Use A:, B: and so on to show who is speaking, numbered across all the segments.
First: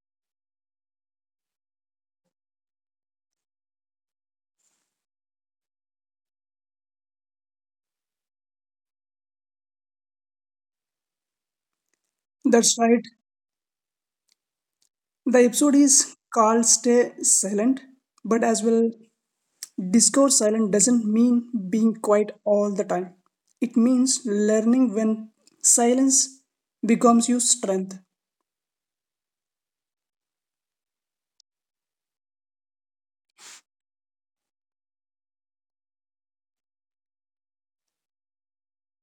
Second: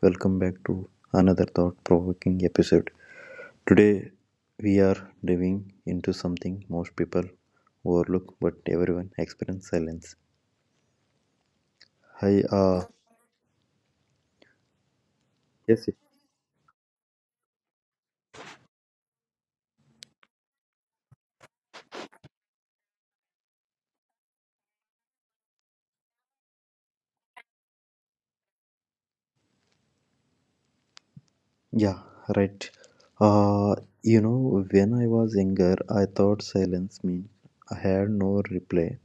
A: welcome back to another thought provoking episode. Today we are diving into something most people overlook but everyone experience silence. Hi,
B: That's right. The
A: yes,
B: episode
A: yes.
B: is called Stay Silent, but as well, discourse silent doesn't mean being quiet all the time. It means learning when silence becomes your strength.
A: Yeah, right. Uh, when I was younger, I thought silence meant I had no reply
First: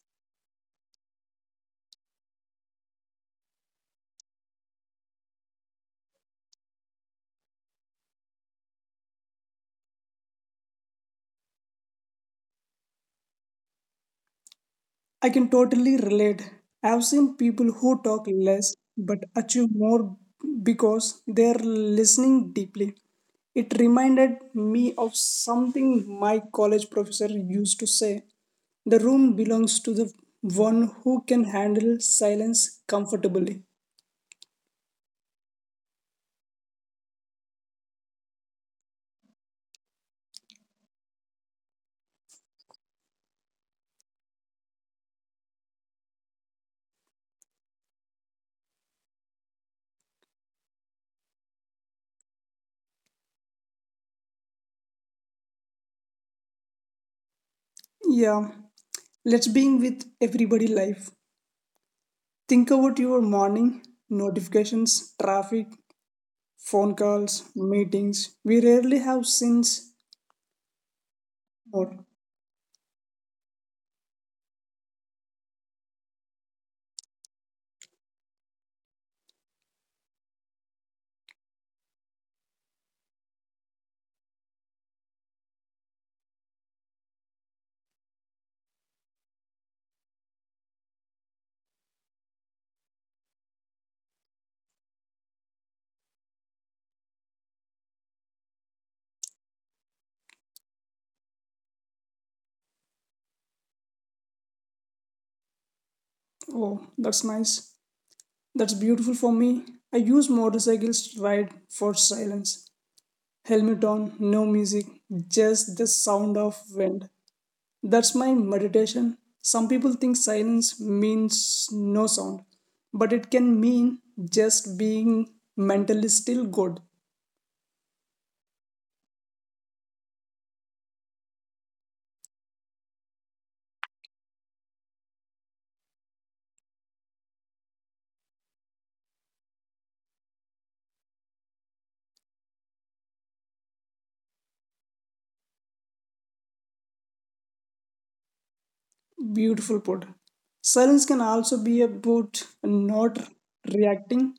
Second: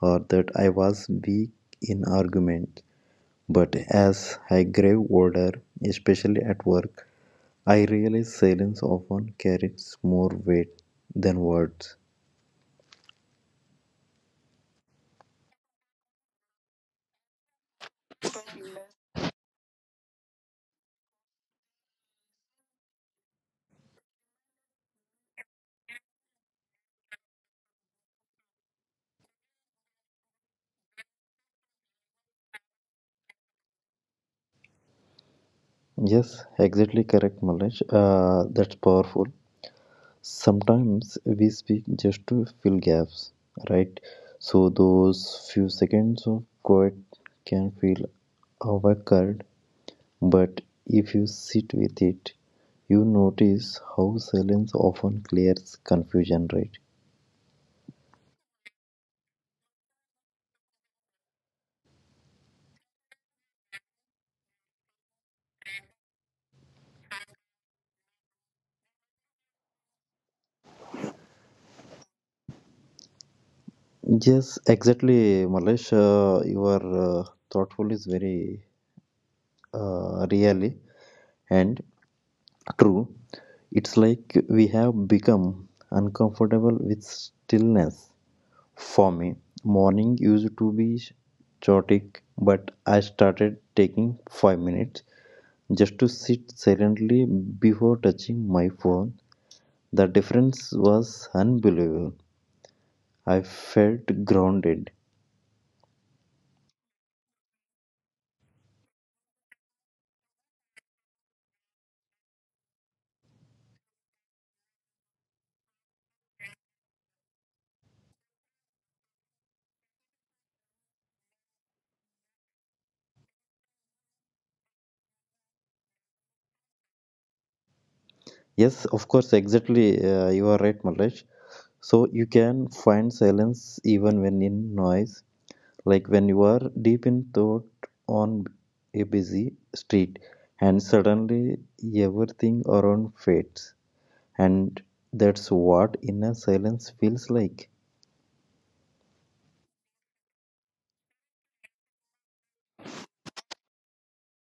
A: or that I was weak in argument. But as I grew older, especially at work, I realized silence often carries more weight than words.
B: I can totally relate. I've seen people who talk less but achieve more because they're listening deeply. It reminded me of something my college professor used to say. The room belongs to the one who can handle silence comfortably.
A: Yes, exactly correct, Malesh. That's powerful. Sometimes we speak just to fill gaps, right? So those few seconds of quiet can feel awkward, but if you sit with it, you notice how silence often clears confusion, right?
B: Yeah, let's being with everybody life. Think about your morning notifications, traffic, phone calls, meetings. We rarely have sins more.
A: Yes, exactly, Malesh. Your thoughtful is very really and true. It's like we have become uncomfortable with stillness. For me, morning used to be chaotic, but I started taking 5 minutes just to sit silently before touching my phone. The difference was unbelievable. I felt grounded.
B: Oh, that's nice. That's beautiful for me. I use motorcycles to ride for silence. Helmet on, no music, just the sound of wind. That's my meditation. Some people think silence means no sound, but it can mean just being mentally still good.
A: Yes, of course, exactly. You are right, Malraj. So you can find silence even when in noise, like when you are deep in thought on a busy street, and suddenly everything around fades, and that's what inner silence feels like.
B: Beautiful put. Silence can also be about not reacting.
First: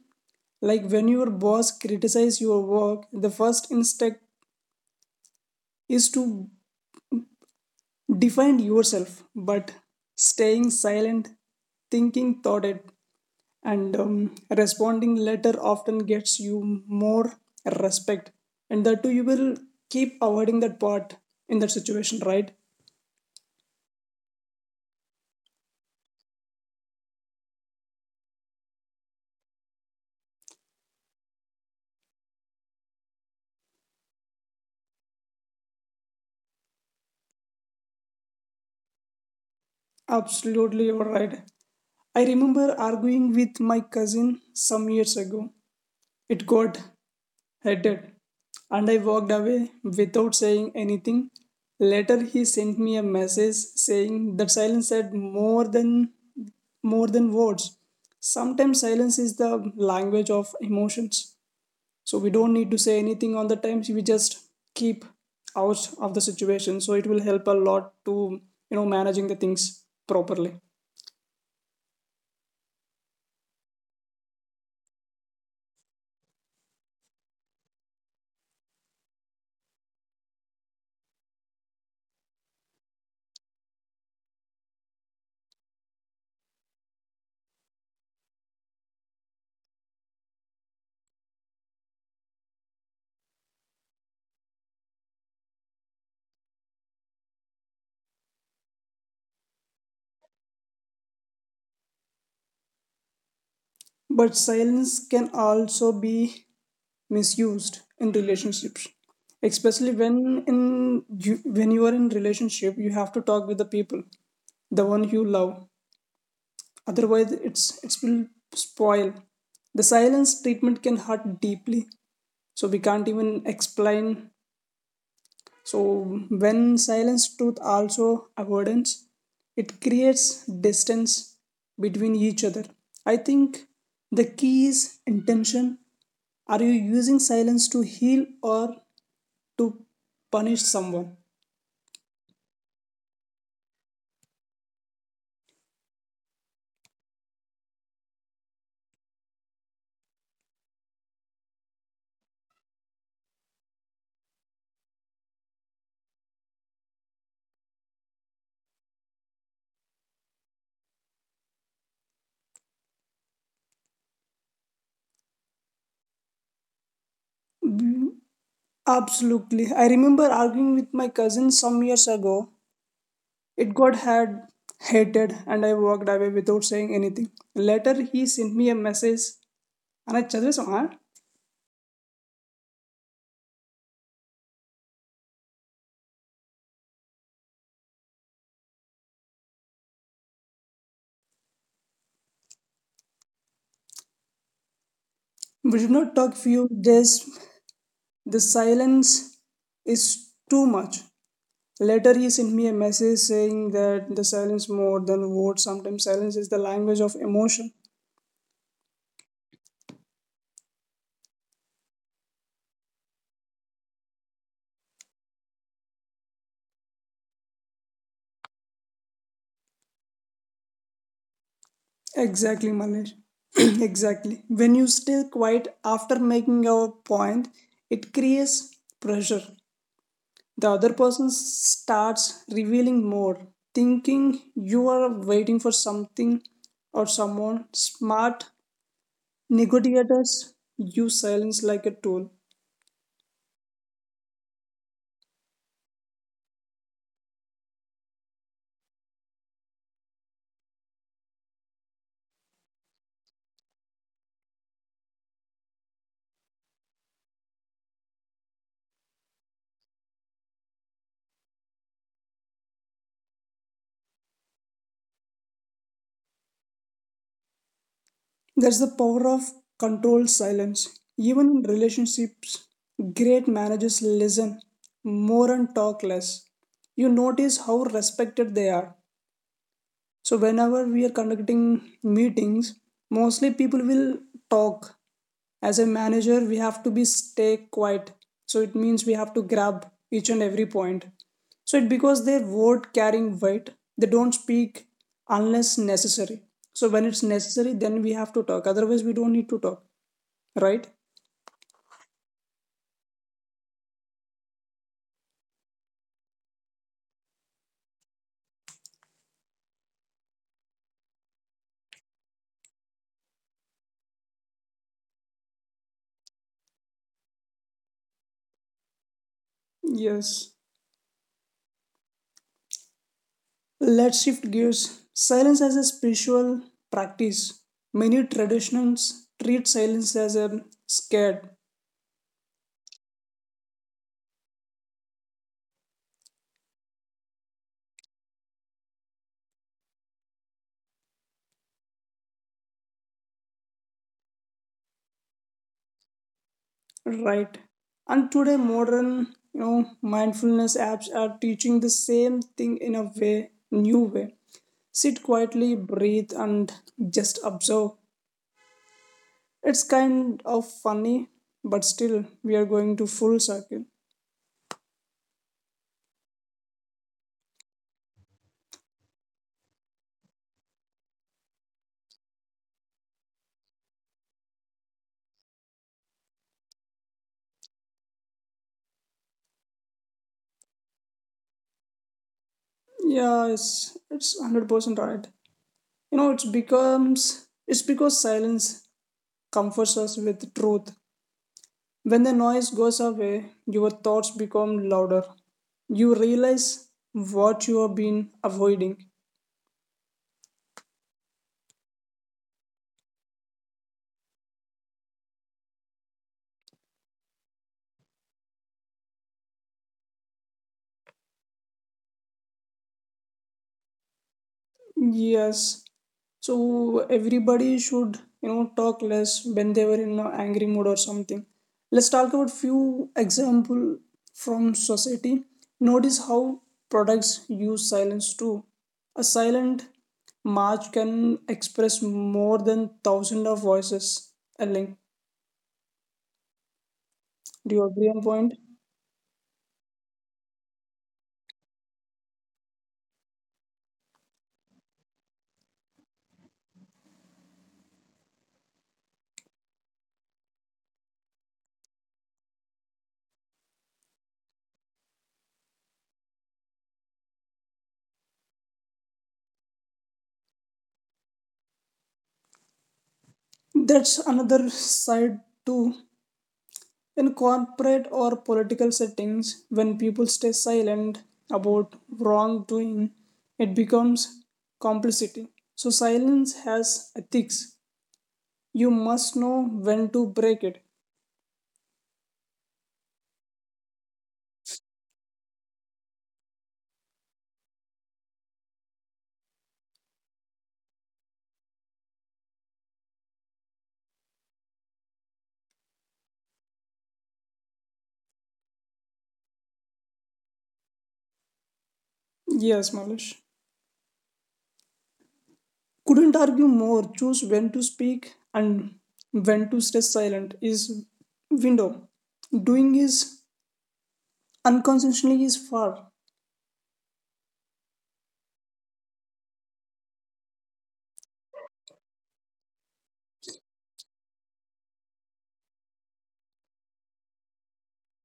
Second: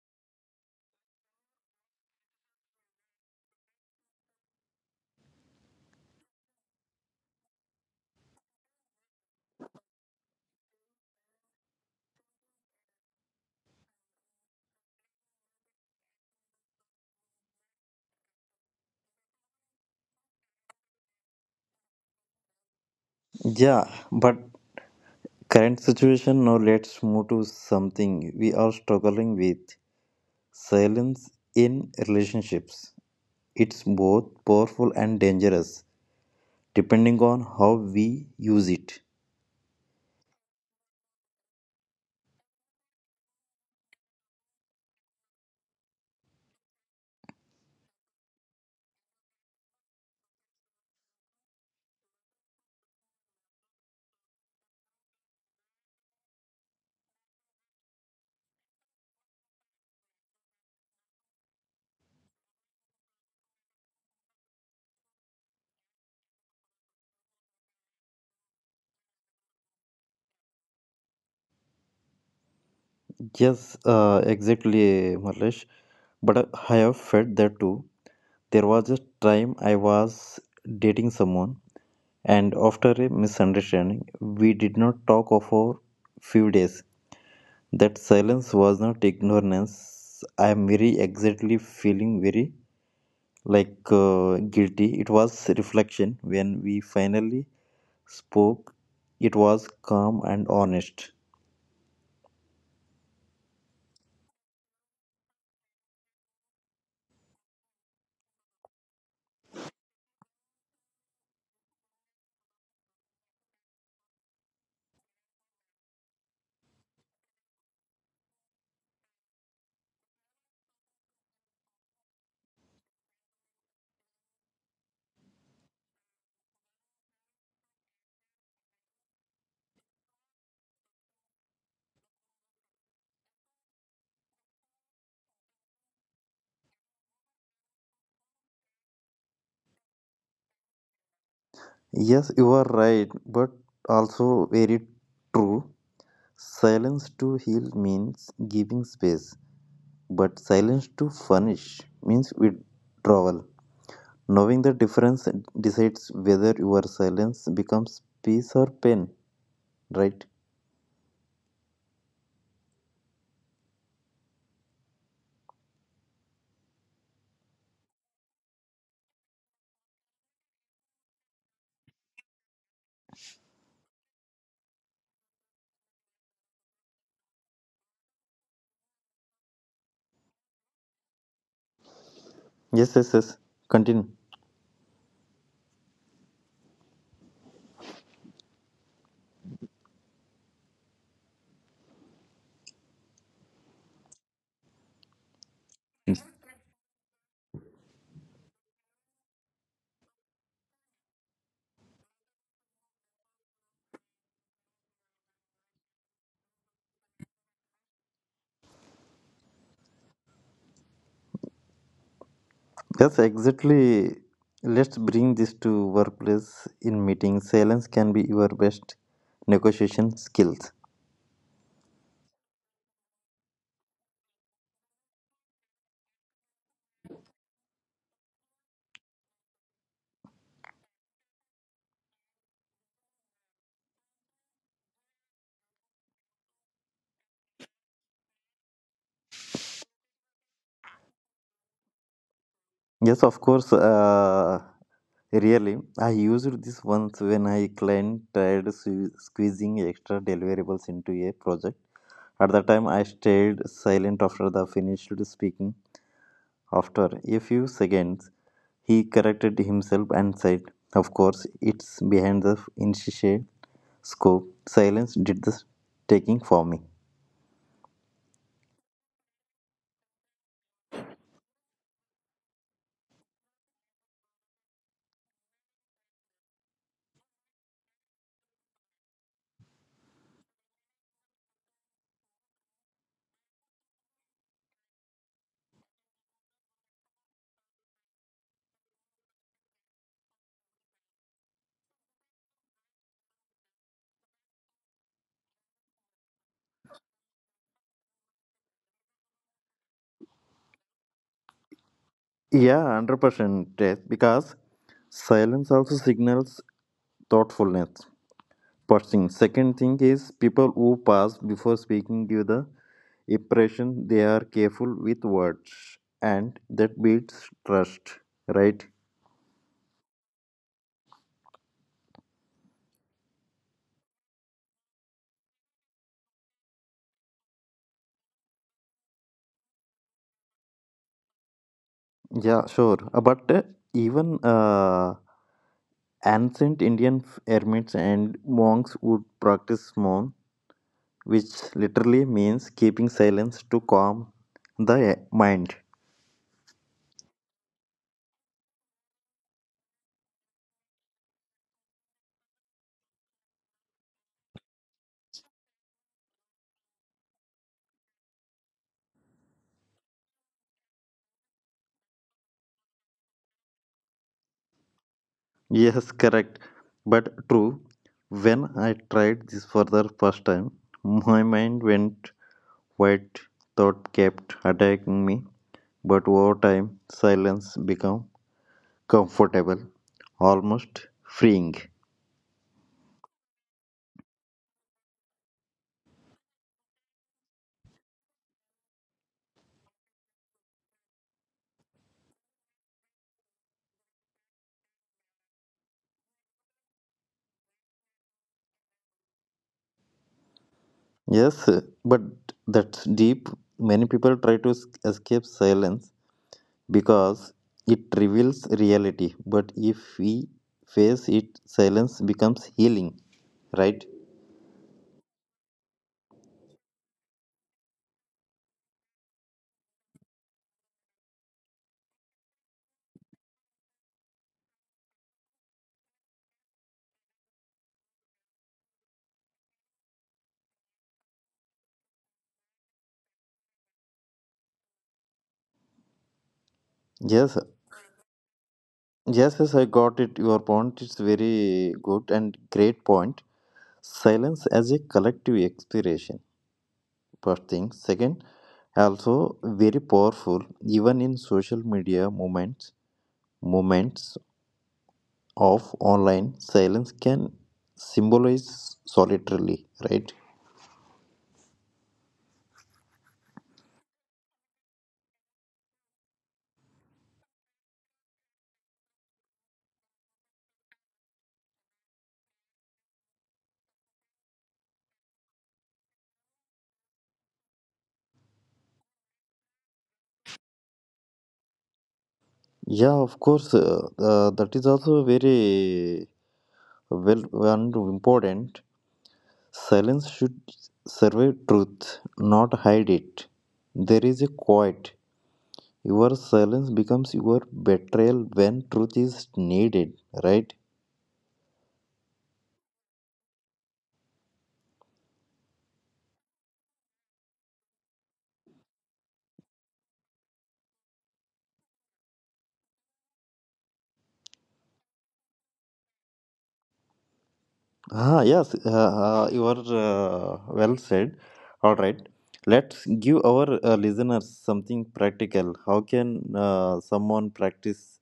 B: Like when your boss criticizes your work, the first instinct is to define yourself, but staying silent, thinking thought it, and responding later often gets you more respect. And that too, you will keep avoiding that part in that situation, right?
A: Yeah, but current situation now let's move to something we are struggling with, silence in relationships. It's both powerful and dangerous, depending on how we use it.
B: Absolutely, you're right. I remember arguing with my cousin some years ago. It got I did. And I walked away without saying anything. Later he sent me a message saying that silence said more than words. Sometimes silence is the language of emotions. So we don't need to say anything on the times we just keep out of the situation. So it will help a lot to, you know, managing the things properly.
A: Yes, exactly, Marlesh. But I have felt that too. There was a time I was dating someone, and after a misunderstanding, we did not talk for few days. That silence was not ignorance. I am very exactly feeling very like guilty. It was reflection. When we finally spoke, it was calm and honest.
B: But silence can also be misused in relationships, especially when in you, when you are in relationship you have to talk with the people the one you love, otherwise it will spoil the silence treatment can hurt deeply, so we can't even explain. So when silence truth also avoidance, it creates distance between each other. I think the key is intention. Are you using silence to heal or to punish someone?
A: Yes, you are right, but also very true. Silence to heal means giving space, but silence to punish means withdrawal. Knowing the difference decides whether your silence becomes peace or pain, right?
B: Absolutely. I remember arguing with my cousin some years ago. It got had hated and I walked away without saying anything. Later he sent me a message and I chadras.
A: Yes, yes, yes. Continue.
B: We did not talk few days. The silence is too much. Later he sent me a message saying that the silence more than words. Sometimes silence is the language of emotion.
A: Yes, exactly. Let's bring this to workplace in meetings. Silence can be your best negotiation skills.
B: Exactly, Manish. Exactly. When you stay quiet after making a point, it creates pressure. The other person starts revealing more, thinking you are waiting for something or someone. Smart negotiators use silence like a tool.
A: Yes, of course. Really, I used this once when I client tried squeezing extra deliverables into a project. At the time, I stayed silent after the finished speaking. After a few seconds, he corrected himself and said, of course, it's behind the initial scope. Silence did the taking for me.
B: That's the power of controlled silence. Even in relationships, great managers listen more and talk less. You notice how respected they are, so whenever we are conducting meetings, mostly people will talk. As a manager we have to be stay quiet, so it means we have to grab each and every point, so it because their word carrying weight, they don't speak unless necessary. So when it's necessary then we have to talk, otherwise we don't need to talk, right?
A: Yeah, 100% yes, because silence also signals thoughtfulness. First thing. Second thing is people who pause before speaking give the impression they are careful with words and that builds trust, right?
B: Yes. Let's shift gears. Silence as a spiritual practice. Many traditions treat silence as a scared.
A: Yeah, sure. But even Ancient Indian hermits and monks would practice mom, which literally means keeping silence to calm the mind.
B: Right. And today, modern, you know, mindfulness apps are teaching the same thing in a way, new way. Sit quietly, breathe, and just observe. It's kind of funny, but still, we are going to full circle.
A: Yes, correct, but true. When I tried this for the first time, my mind went white, thought kept attacking me, but over time, silence became comfortable, almost freeing.
B: Yeah, it's 100% right. You know, it's becomes it's because silence comforts us with truth. When the noise goes away, your thoughts become louder. You realize what you have been avoiding.
A: Yes, but that's deep. Many people try to escape silence because it reveals reality. But if we face it, silence becomes healing, right?
B: Yes. So everybody should, you know, talk less when they were in an angry mood or something. Let's talk about few example from society. Notice how products use silence too. A silent march can express more than thousand of voices. Elling,
A: Yes,
B: do you agree on point?
A: yes, yes, I got it. Your point is very good and great point. Silence as a collective expiration, first thing. Second, also very powerful, even in social media moments, of online silence can symbolize solitarily, right?
B: That's another side too. In corporate or political settings, when people stay silent about wrongdoing, it becomes complicity. So, silence has ethics. You must know when to break it.
A: Yeah, of course, that is also very well and important. Silence should survey truth, not hide it. There is a quiet. Your silence becomes your betrayal when truth is needed, right?
B: Yes, Malish. Couldn't argue more. Choose when to speak and when to stay silent is window. Doing is unconsciously is far.
A: Ah, yes, you are well said. All right, let's give our listeners something practical. How can someone practice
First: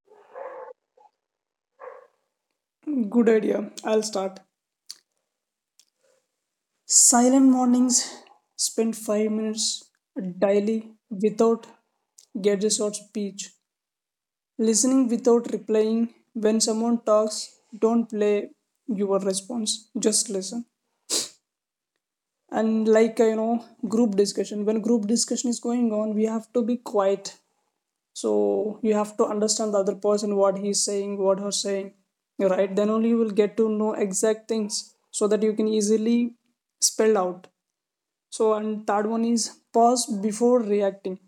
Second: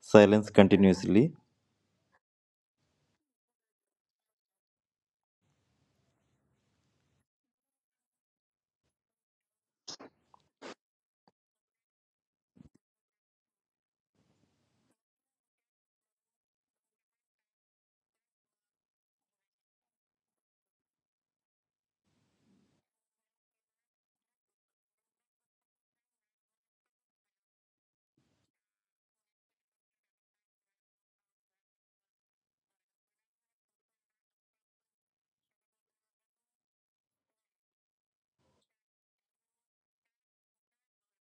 A: silence continuously?
B: Good idea. I'll start. Silent mornings, spend 5 minutes daily without gadgets or speech. Listening without replying. When someone talks, don't play your response, just listen. And like you know, group discussion. When group discussion is going on, we have to be quiet. So you have to understand the other person what he's saying, what her saying. Right? Then only you will get to know exact things so that you can easily spell out. So, and third one is pause before reacting.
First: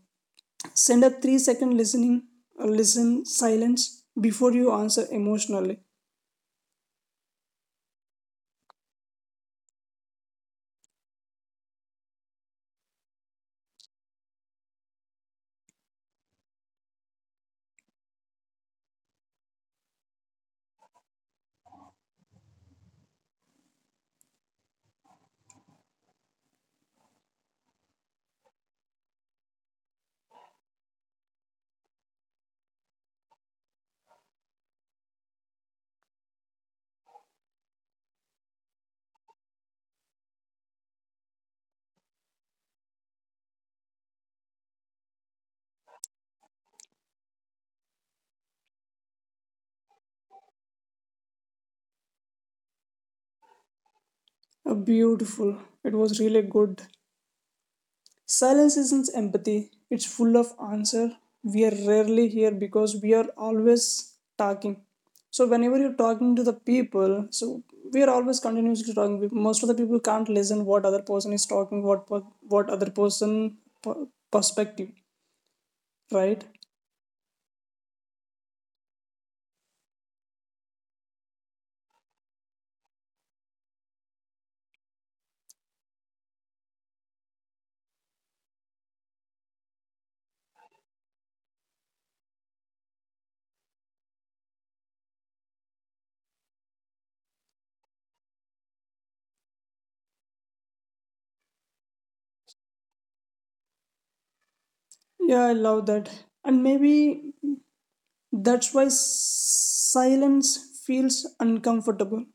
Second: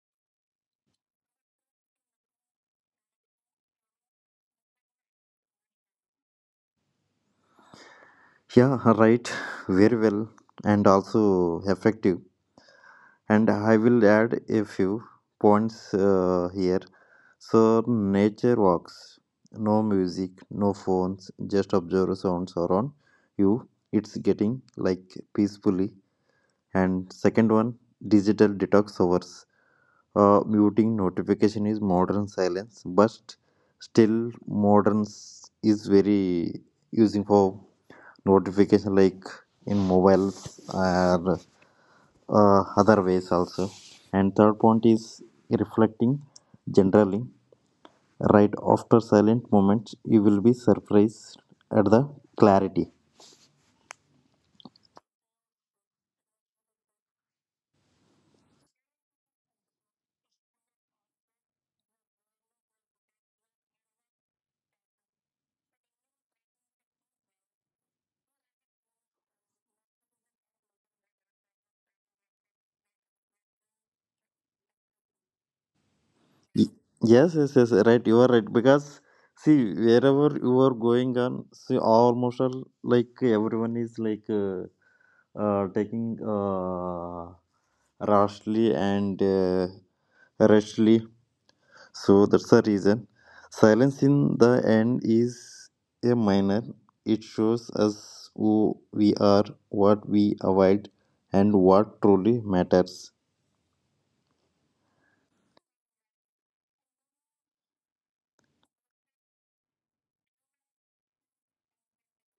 B: Send a 3 second listening, listen silence before you answer emotionally.
A: Yeah, right, very well, and also effective. And I will add a few points here. So, nature walks, no music, no phones, just observe sounds around you. It's getting like peacefully, and second one, digital detox hours, muting notification is modern silence, but still modern is very using for notification like in mobiles or other ways also, and third point is reflecting generally right after silent moments. You will be surprised at the clarity.
B: Beautiful. It was really good. Silence isn't empathy, it's full of answer. We are rarely here because we are always talking. So, whenever you're talking to the people, so we are always continuously talking. Most of the people can't listen what other person is talking, what other person per- perspective, right?
A: Y- Yes, yes, yes, right. You are right because see wherever you are going on, see almost all, like everyone is like taking rashly and rashly. So that's the reason. Silence in the end is a minor. It shows us who we are, what we avoid, and what truly matters.
B: Yeah, I love that. And maybe that's why silence feels uncomfortable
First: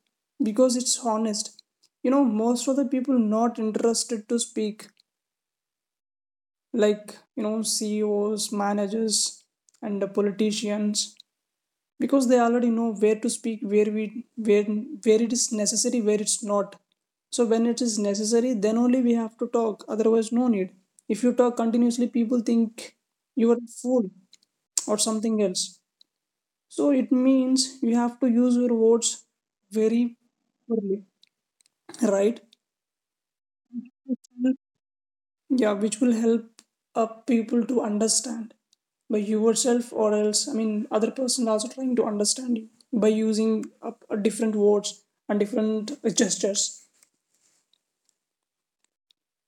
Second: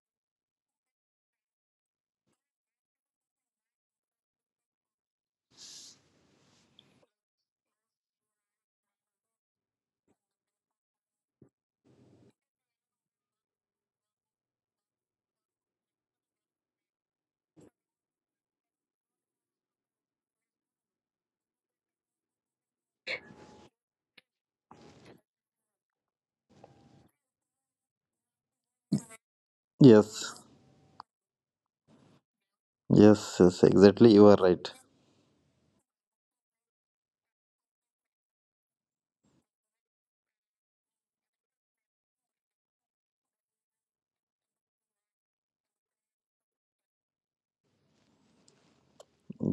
B: because it's honest. You know, most of the people not interested to speak, like, you know, CEOs, managers, and the politicians, because they already know where to speak, where it is necessary, where it's not. So when it is necessary, then only we have to talk. Otherwise, no need. If you talk continuously, people think you are a fool or something else. So it means you have to use your words very
A: Yes,
B: properly, right?
A: yes, yes, exactly. You are right.
B: Yeah, which will help up people to understand by you yourself or else, I mean other person also trying to understand you by using up different words and different gestures.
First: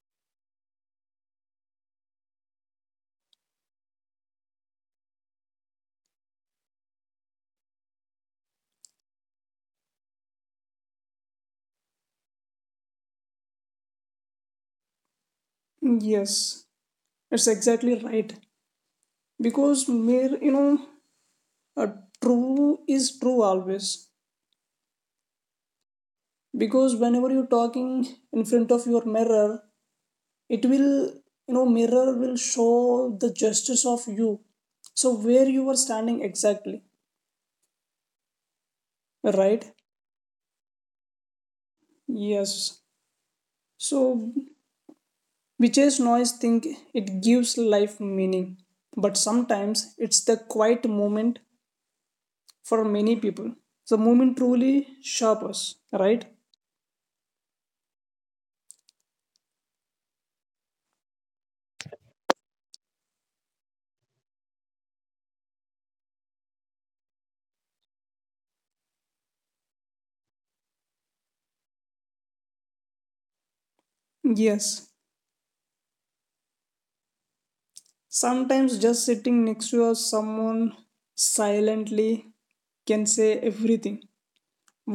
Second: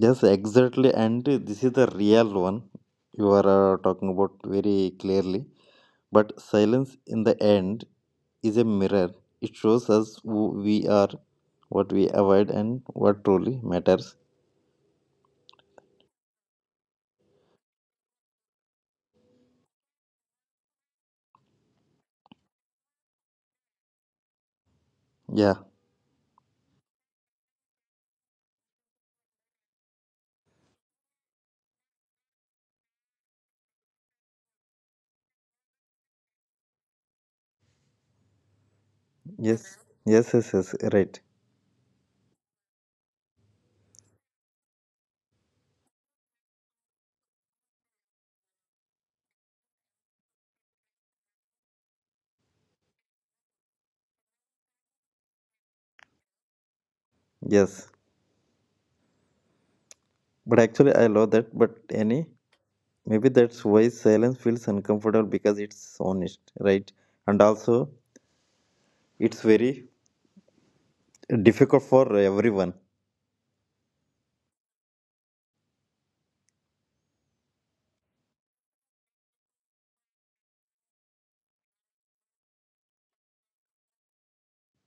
A: Yes, exactly. And this is the real one you are talking about very clearly. But silence in the end is a mirror. It shows us who we are, what we avoid, and what truly matters.
B: Yes, it's exactly right. Because mere, you know, a true is true always.
A: Yeah.
B: Because whenever you're talking in front of your mirror it will, you know, mirror will show the justice of you, so where you are standing exactly, right?
A: Yes. Yes, yes, yes. Right.
B: Yes. So which is noise think it gives life meaning, but sometimes it's the quiet moment for many people, the moment truly sharp us, right?
A: Yes. But actually, I love that. But any, maybe that's why silence feels uncomfortable because it's honest, right? And also, it's very difficult for everyone.
B: Yes. Sometimes just sitting next to us someone silently can say everything.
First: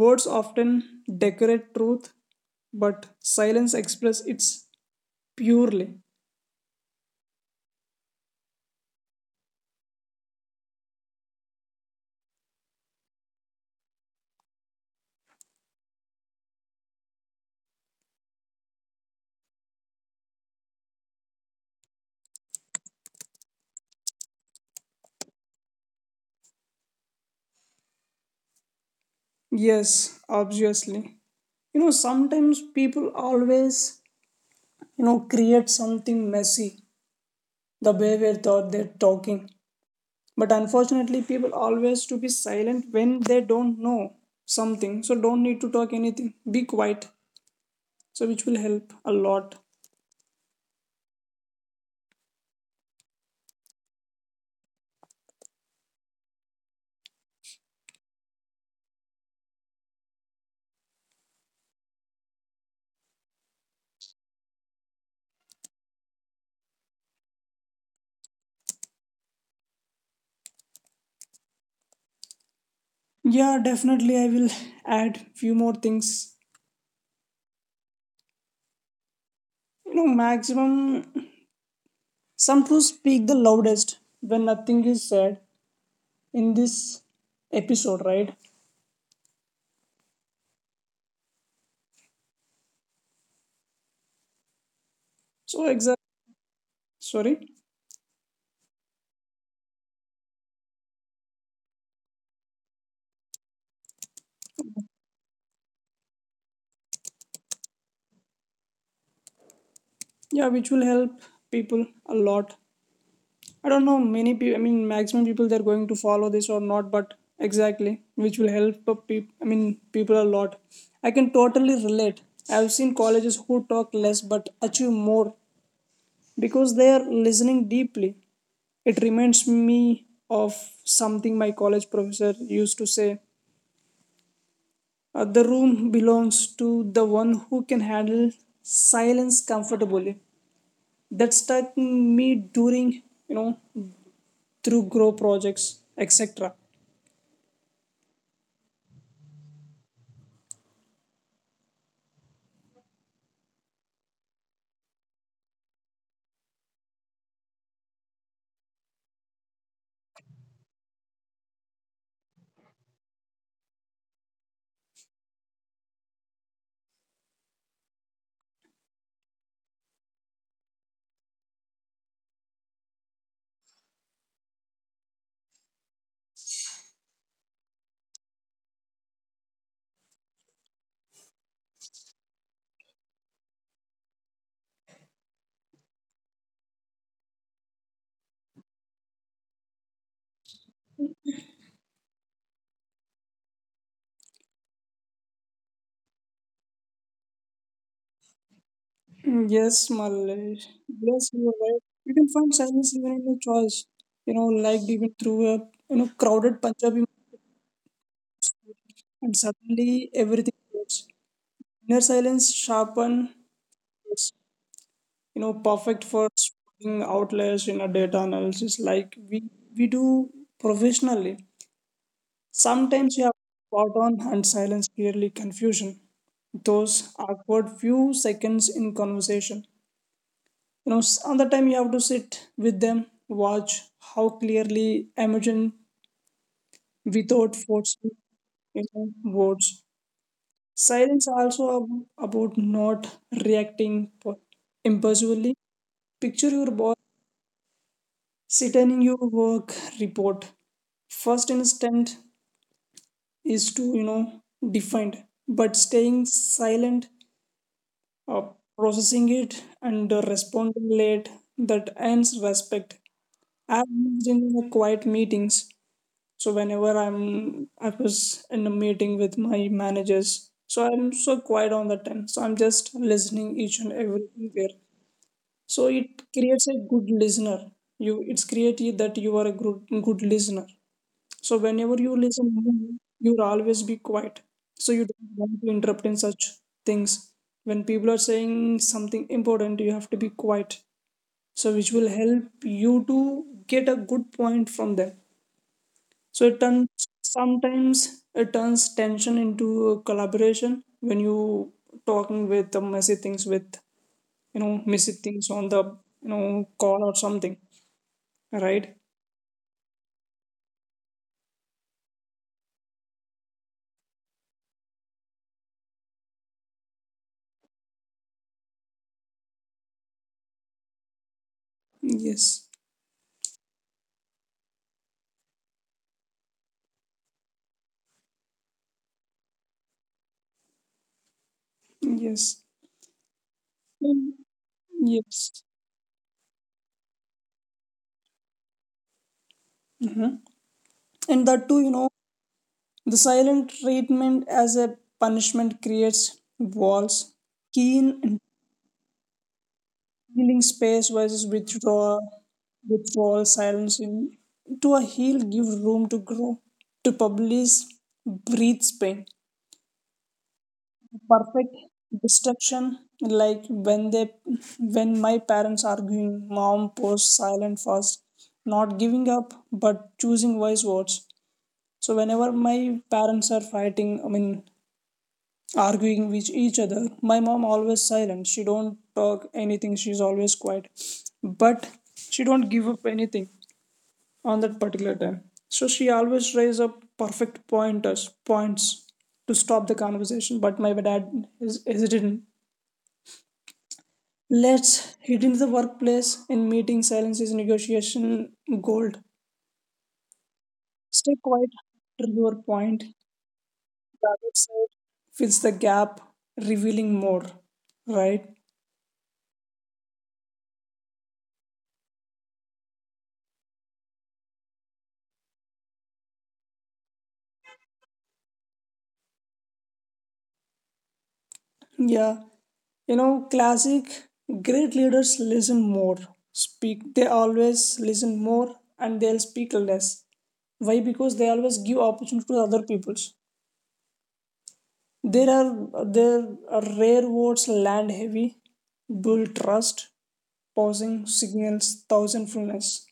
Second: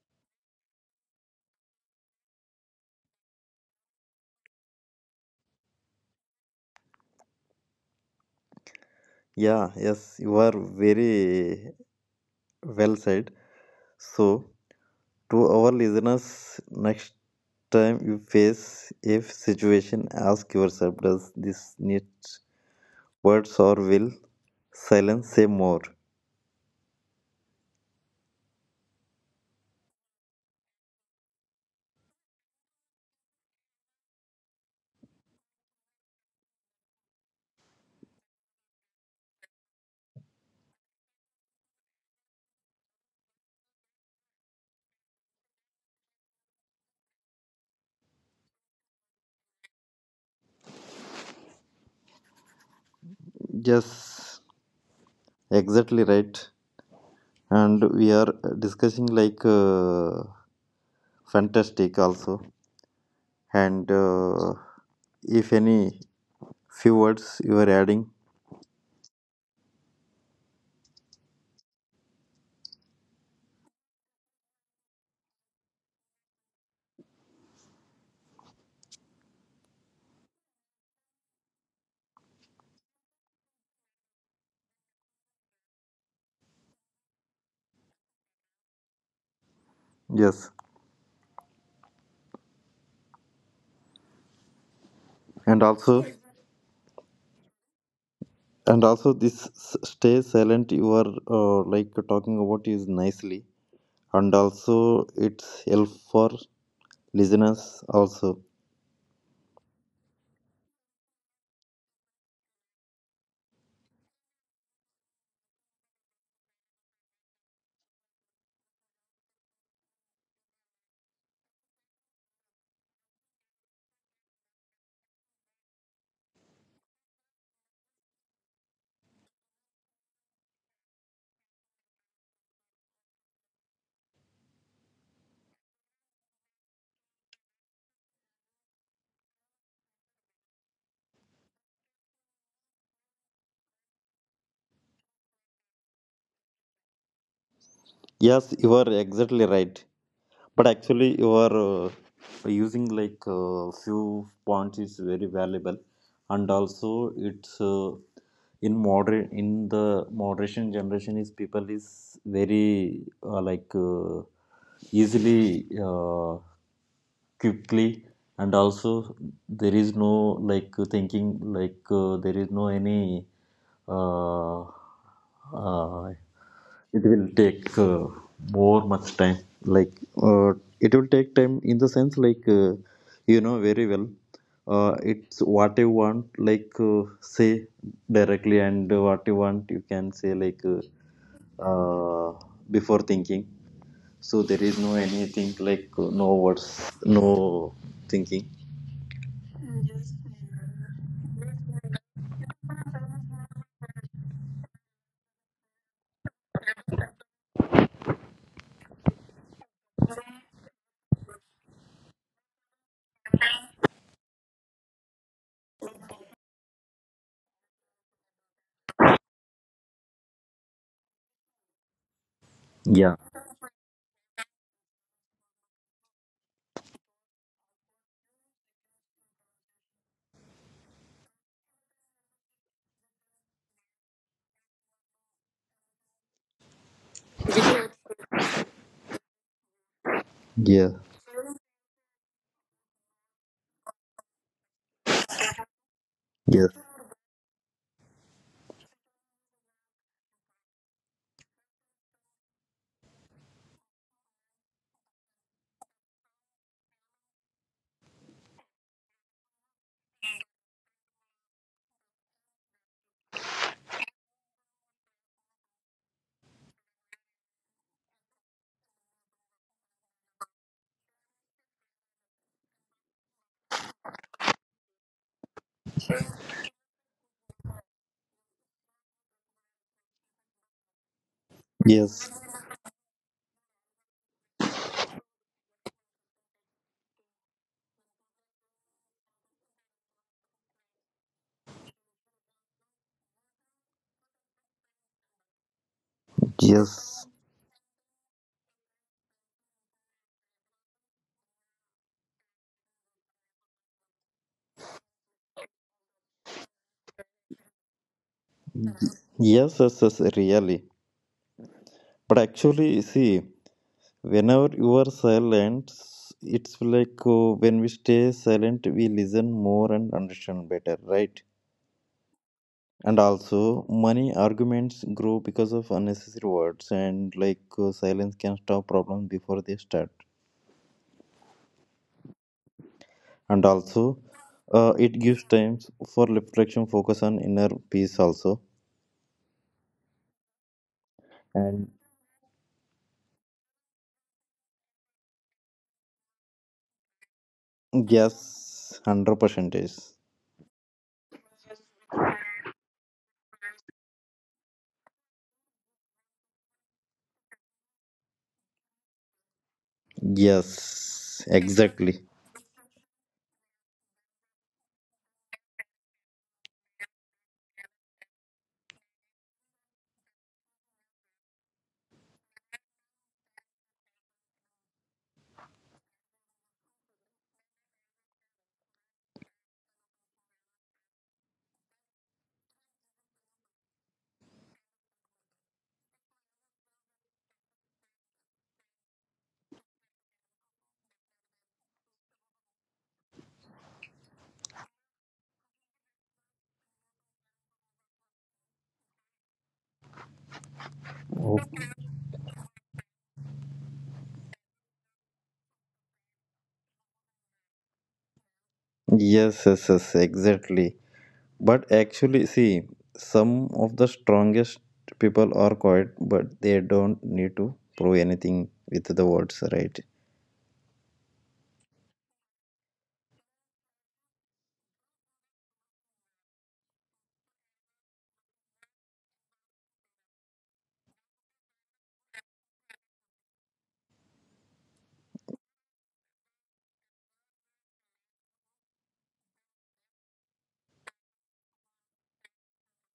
B: Words often decorate truth, but silence express its purely.
A: Yeah, yes, you are very well said. So, to our listeners, next time you face a situation, ask yourself, does this need words or will silence say more?
B: Yes, obviously. You know, sometimes people always, you know, create something messy the way we thought they're talking. But unfortunately, people always to be silent when they don't know something. So don't need to talk anything. Be quiet. So which will help a lot.
A: Yes, exactly right. And we are discussing like fantastic also. And if any few words you are adding,
B: Yeah, definitely I will add few more things. You know, maximum some truths speak the loudest when nothing is said in this episode, right?
A: yes, and
B: So
A: also,
B: exact, sorry,
A: and also this stay silent you are like talking about is nicely, and also it's help for listeners also.
B: yeah, which will help people a lot. I don't know many people. I mean, maximum people they're going to follow this or not, but exactly, which will help people. I mean, people a lot. I can totally relate. I've seen colleges who talk less but achieve more because they are listening deeply. It reminds me of something my college professor used to say. The room belongs to the one who can handle silence comfortably. That stuck me during, you know, through grow projects, etc.
A: Yes, you are exactly right, but actually you are using like few points is very valuable, and also it's in the moderation generation is people is very like easily quickly, and also there is no like thinking like there is no any uh, uh, it will take more much time like uh, it will take time in the sense like you know very well, it's what you want like say directly and what you want you can say like uh, before thinking, so there is no anything like no words, no thinking.
B: Mm, yes, Malaysh. Yes, you are right. You can find silence even in your choice. You know, like even through a, you know, crowded Punjabi and suddenly everything goes. Inner silence sharpen is, you know, perfect for speaking outlets in a data analysis like we do professionally.
A: Yeah.
B: Sometimes you have spot on and silence clearly confusion. Those awkward few seconds in conversation. You know, another time you have to sit with them, watch how clearly imagine without forcing, you know, words.
A: Yeah,
B: Silence also about not reacting impulsively. Picture
A: yes,
B: your boss sitting in your work report. First instant is to, you know, defined, but staying silent, uh, processing it and responding late, that earns respect. I've used in the quiet meetings, so whenever I was in a meeting with my managers, so I'm so quiet on that time, so I'm just listening each and everything there. So it creates a good listener. You, it's creative that you are a good listener. So whenever you
A: yes,
B: listen, you'll always be quiet. So you don't want to interrupt in such things. When people are saying something important, you have to be quiet. So which will help you to get a good point from them. So it turns,
A: yes,
B: sometimes it turns tension into a collaboration when you talking with the messy things with, you know, messy things on the, you know, call or something, right?
A: yes, yes, yes, really, but actually see, whenever you are silent, it's like when we stay silent we listen more and understand better, right?
B: Yes.
A: And also money arguments grow because of unnecessary words, and like silence can stop problems before they start.
B: Yes.
A: And also,
B: Mm,
A: it gives
B: yes.
A: time for reflection, focus on inner peace also.
B: Mhm. And that too,
A: And
B: you know, the silent treatment as a punishment creates walls, keen and
A: yes, 100% is,
B: healing space versus withdrawal. Withdrawal silence in to a heal give room to grow, to publish, breathes pain.
A: yes
B: Perfect
A: exactly.
B: destruction. Like when my parents arguing, mom posts silent first, not giving up but choosing wise words. So whenever my parents are fighting, arguing with each other, my mom always silent, she don't talk anything, she's always quiet. But she don't give up anything on that particular time. So she always raise up perfect pointers points to stop the conversation, but my dad is hesitant. Let's hit into the workplace. In meeting, silence is negotiation gold. Stay quiet after your point. The other side fills the gap, revealing more, right?
A: Yes, yes, yes, exactly. But actually, see, some of the strongest people are quiet, but they don't need to prove anything with the words, right?
B: Yeah, you know, classic great leaders listen more, speak, they always listen more and they'll speak less. Why? Because they always give opportunity to other peoples. There are rare words land heavy, build trust, pausing signals, thousandfulness.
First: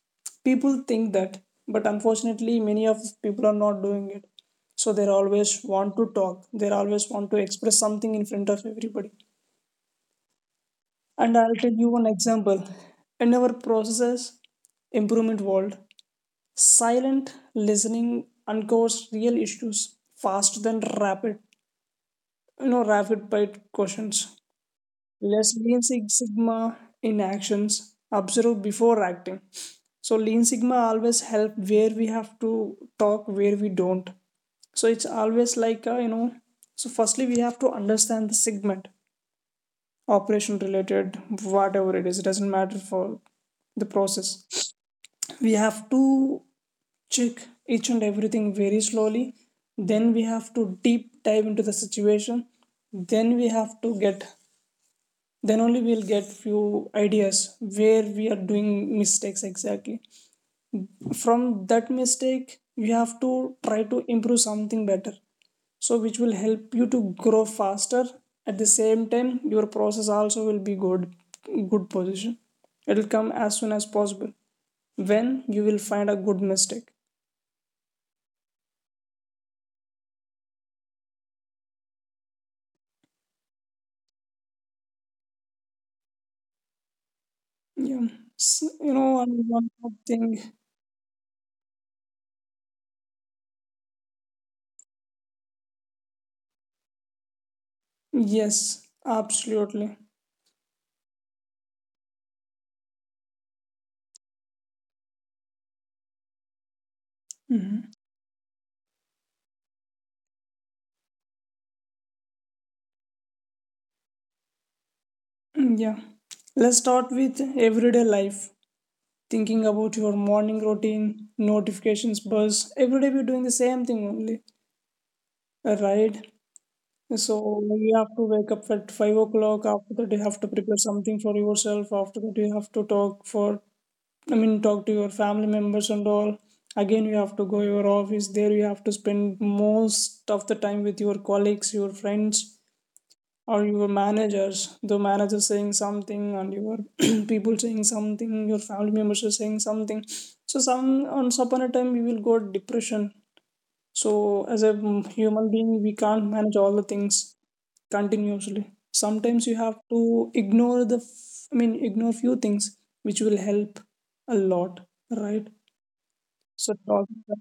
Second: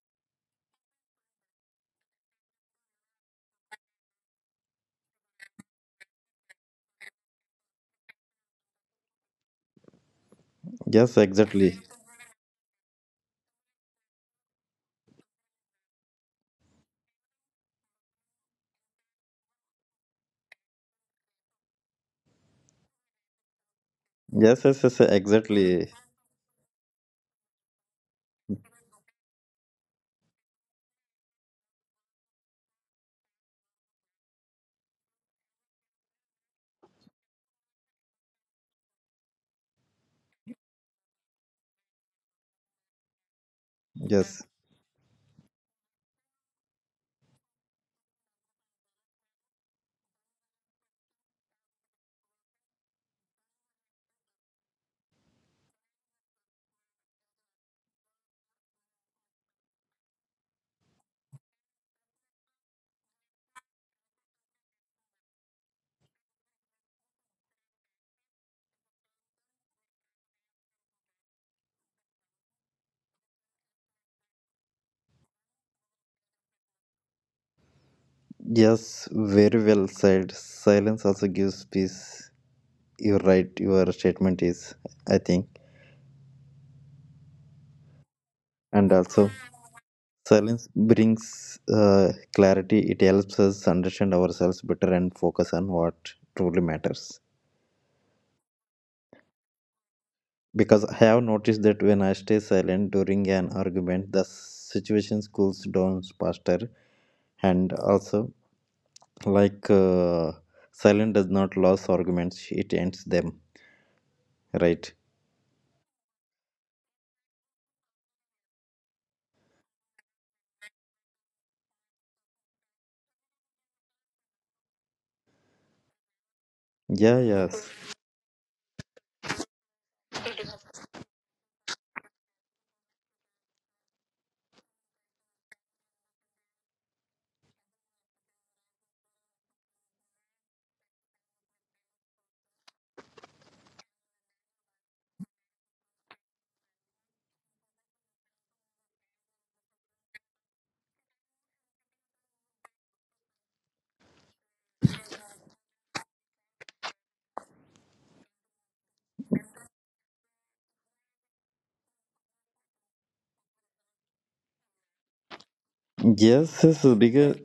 B: People think that, but unfortunately, many of people are not doing it. So they always want to talk. They always want to express something in front of everybody.
A: Yes,
B: And I'll tell
A: exactly.
B: you one example. In our processes improvement world, silent listening uncovers real issues faster than rapid bite questions.
A: Yes, yes, yes, yes,
B: Let's Lean
A: exactly.
B: Six Sigma in actions. Observe before acting. So Lean Sigma always help where we have to talk, where we don't. So it's always like you know. So firstly, we have to understand the segment, operation related, whatever it is, it doesn't matter. For the process
A: Yes.
B: we have to check each and everything very slowly, then we have to deep dive into the situation, then we have to get, then only we'll get few ideas where we are doing mistakes exactly. From that mistake we have to try to improve something better, so which will help you to grow faster. At the same time your process also will be good, good position. It will come as soon as possible when you will find a good mistake.
A: Yes, very well said. Silence also gives peace. You're right, your statement is, I think.
B: Yeah. S, you
A: And
B: know,
A: also,
B: and one more thing.
A: silence brings clarity. It helps us understand ourselves better and focus on what truly matters.
B: Yes, absolutely.
A: Because I have noticed that when I stay silent during an argument, the situation cools down faster. And
B: Mhm.
A: also, like uh, silence does not lose arguments, it ends them, right?
B: Yeah, let's start with everyday life, thinking about your morning routine. Notifications buzz every day, we're doing the same thing only, right?
A: Yeah,
B: So
A: yes,
B: you have to wake up at 5 o'clock. After that, you have to prepare something for yourself. After that, you have to talk for, talk to your family members and all. Again, you have to go your office. There, you have to spend most of the time with your colleagues, your friends, or your managers. The manager saying something, and your people saying something, your family members are saying something. So, some once upon a time, you will go depression. So, as a human being, we can't manage all the things continuously. Sometimes you have to ignore the, ignore few things which will help a lot, right?
A: yes,
B: So,
A: yes,
B: talking
A: because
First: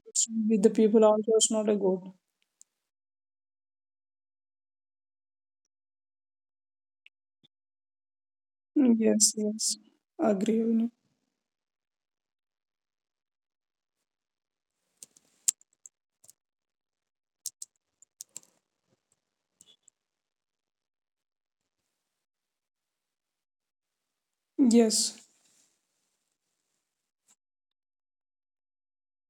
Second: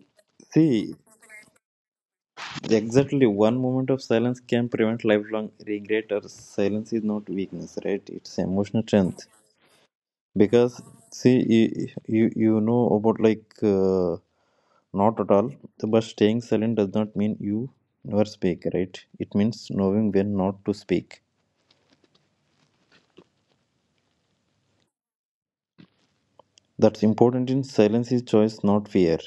B: with the
A: see,
B: people also is not a good.
A: exactly, one moment of silence can prevent lifelong regret, or silence is not weakness, right? It's emotional
B: Mm,
A: strength,
B: yes, yes, agree
A: because
B: on it.
A: see, you you know about not at all, but staying silent does not mean you never speak, right? It means knowing when not to speak.
B: Yes,
A: That's important in silence is choice not fear.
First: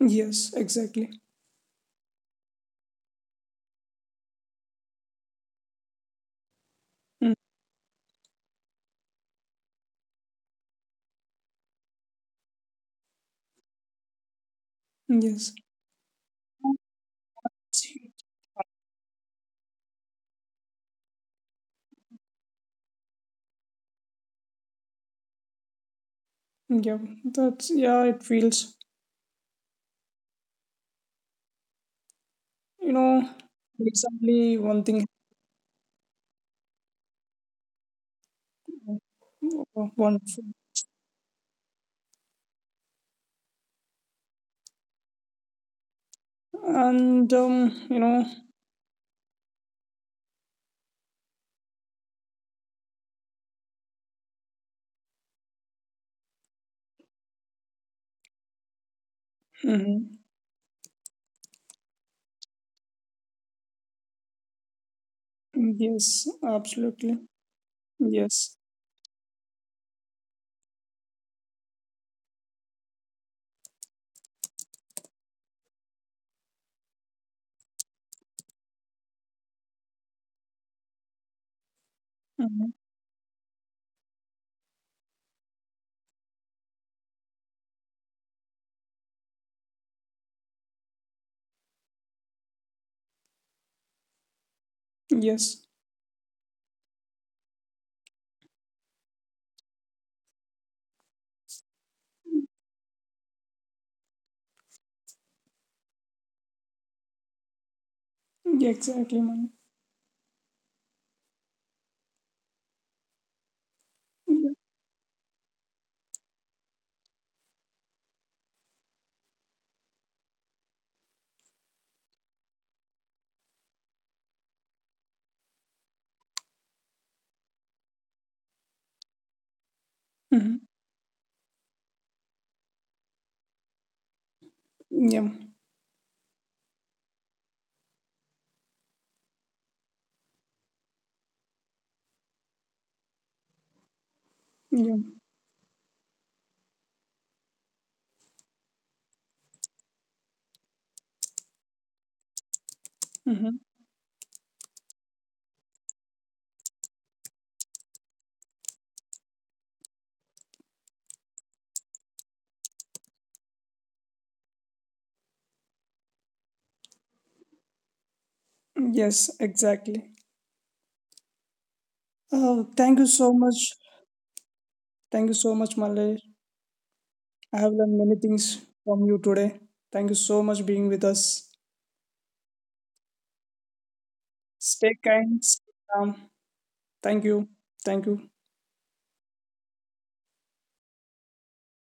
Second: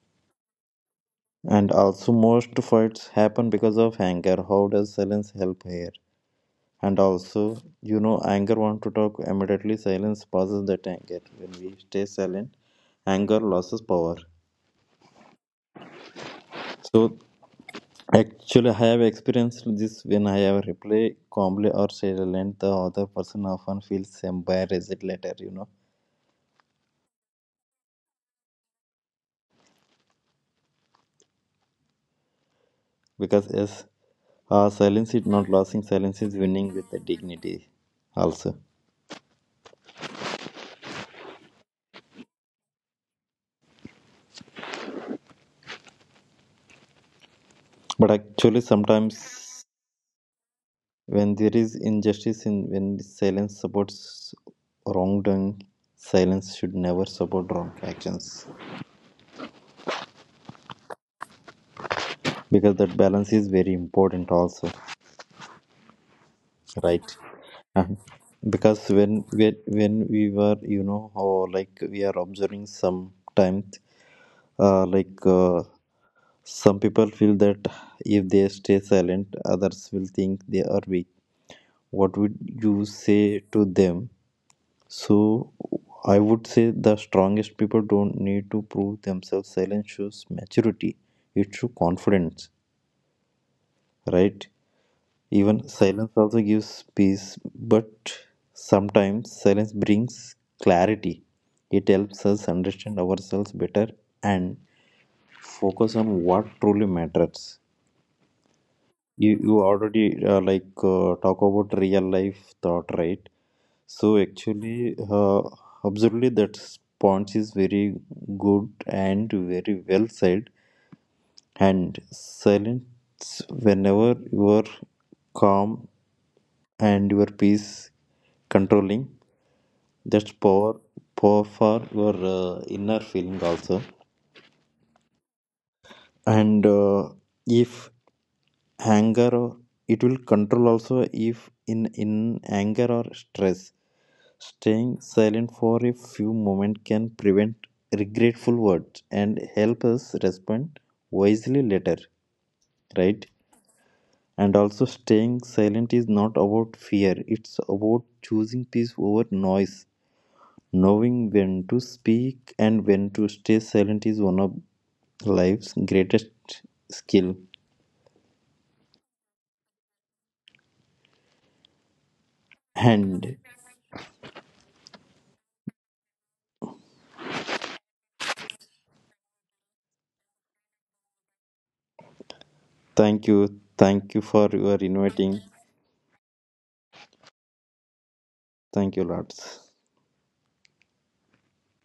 B: yes, exactly.
A: And also, most fights happen because of anger. How does silence help here? And
B: Mm,
A: also, you know, anger want to talk immediately. Silence pauses that anger. When we stay silent, anger loses power.
B: yes,
A: So, actually, I have experienced this when I have reply calmly or silent. The other person often feels embarrassed later. You know,
B: yeah, that's yeah, it feels,
A: because yes,
B: you know,
A: silence is not losing. Silence is
B: recently
A: winning with
B: one
A: the
B: thing
A: dignity. Also,
B: wonderful,
A: but actually,
B: and
A: sometimes
B: you know.
A: when there is injustice in, when silence supports wrongdoing, silence should never support wrong actions,
B: Mm-hmm.
A: because that balance is very important also, right?
B: Yes,
A: And
B: absolutely.
A: because when
B: Yes.
A: we were you know or like we are observing sometimes uh, like uh, some people feel that if they stay silent others will think they are weak. What would you say to
B: Hmm.
A: them? So I would say the strongest people don't need to prove themselves. Silence shows maturity. It shows confidence, right? Even silence
B: Yes.
A: also gives peace, but sometimes silence brings clarity. It helps us understand ourselves better and focus on what truly matters.
B: Yeah, exactly,
A: You
B: man.
A: already talk about real life thought, right? So
B: Yeah.
A: actually, absolutely, that sponge is very good and very well said. And silence, whenever you are calm and your peace controlling, that's
B: Hmm.
A: power, power for your inner feeling also.
B: Yeah.
A: And if anger, it will control also if in in anger or stress.
B: Yeah.
A: Staying silent for a few moments can prevent regretful words and help us respond wisely later, right?
B: Mm-hmm.
A: And also, staying silent is not about fear, it's about choosing peace over noise. Knowing when to speak and when to stay silent is one of life's greatest skill.
B: Yes, exactly. Oh, thank you so
A: And
B: much. Thank you so much, Malay. I have learned many things from you today. Thank you so much being with us.
A: thank you for your
B: Stay
A: inviting.
B: kind. Stay calm. Thank you. Thank you.
A: Thank you, lots.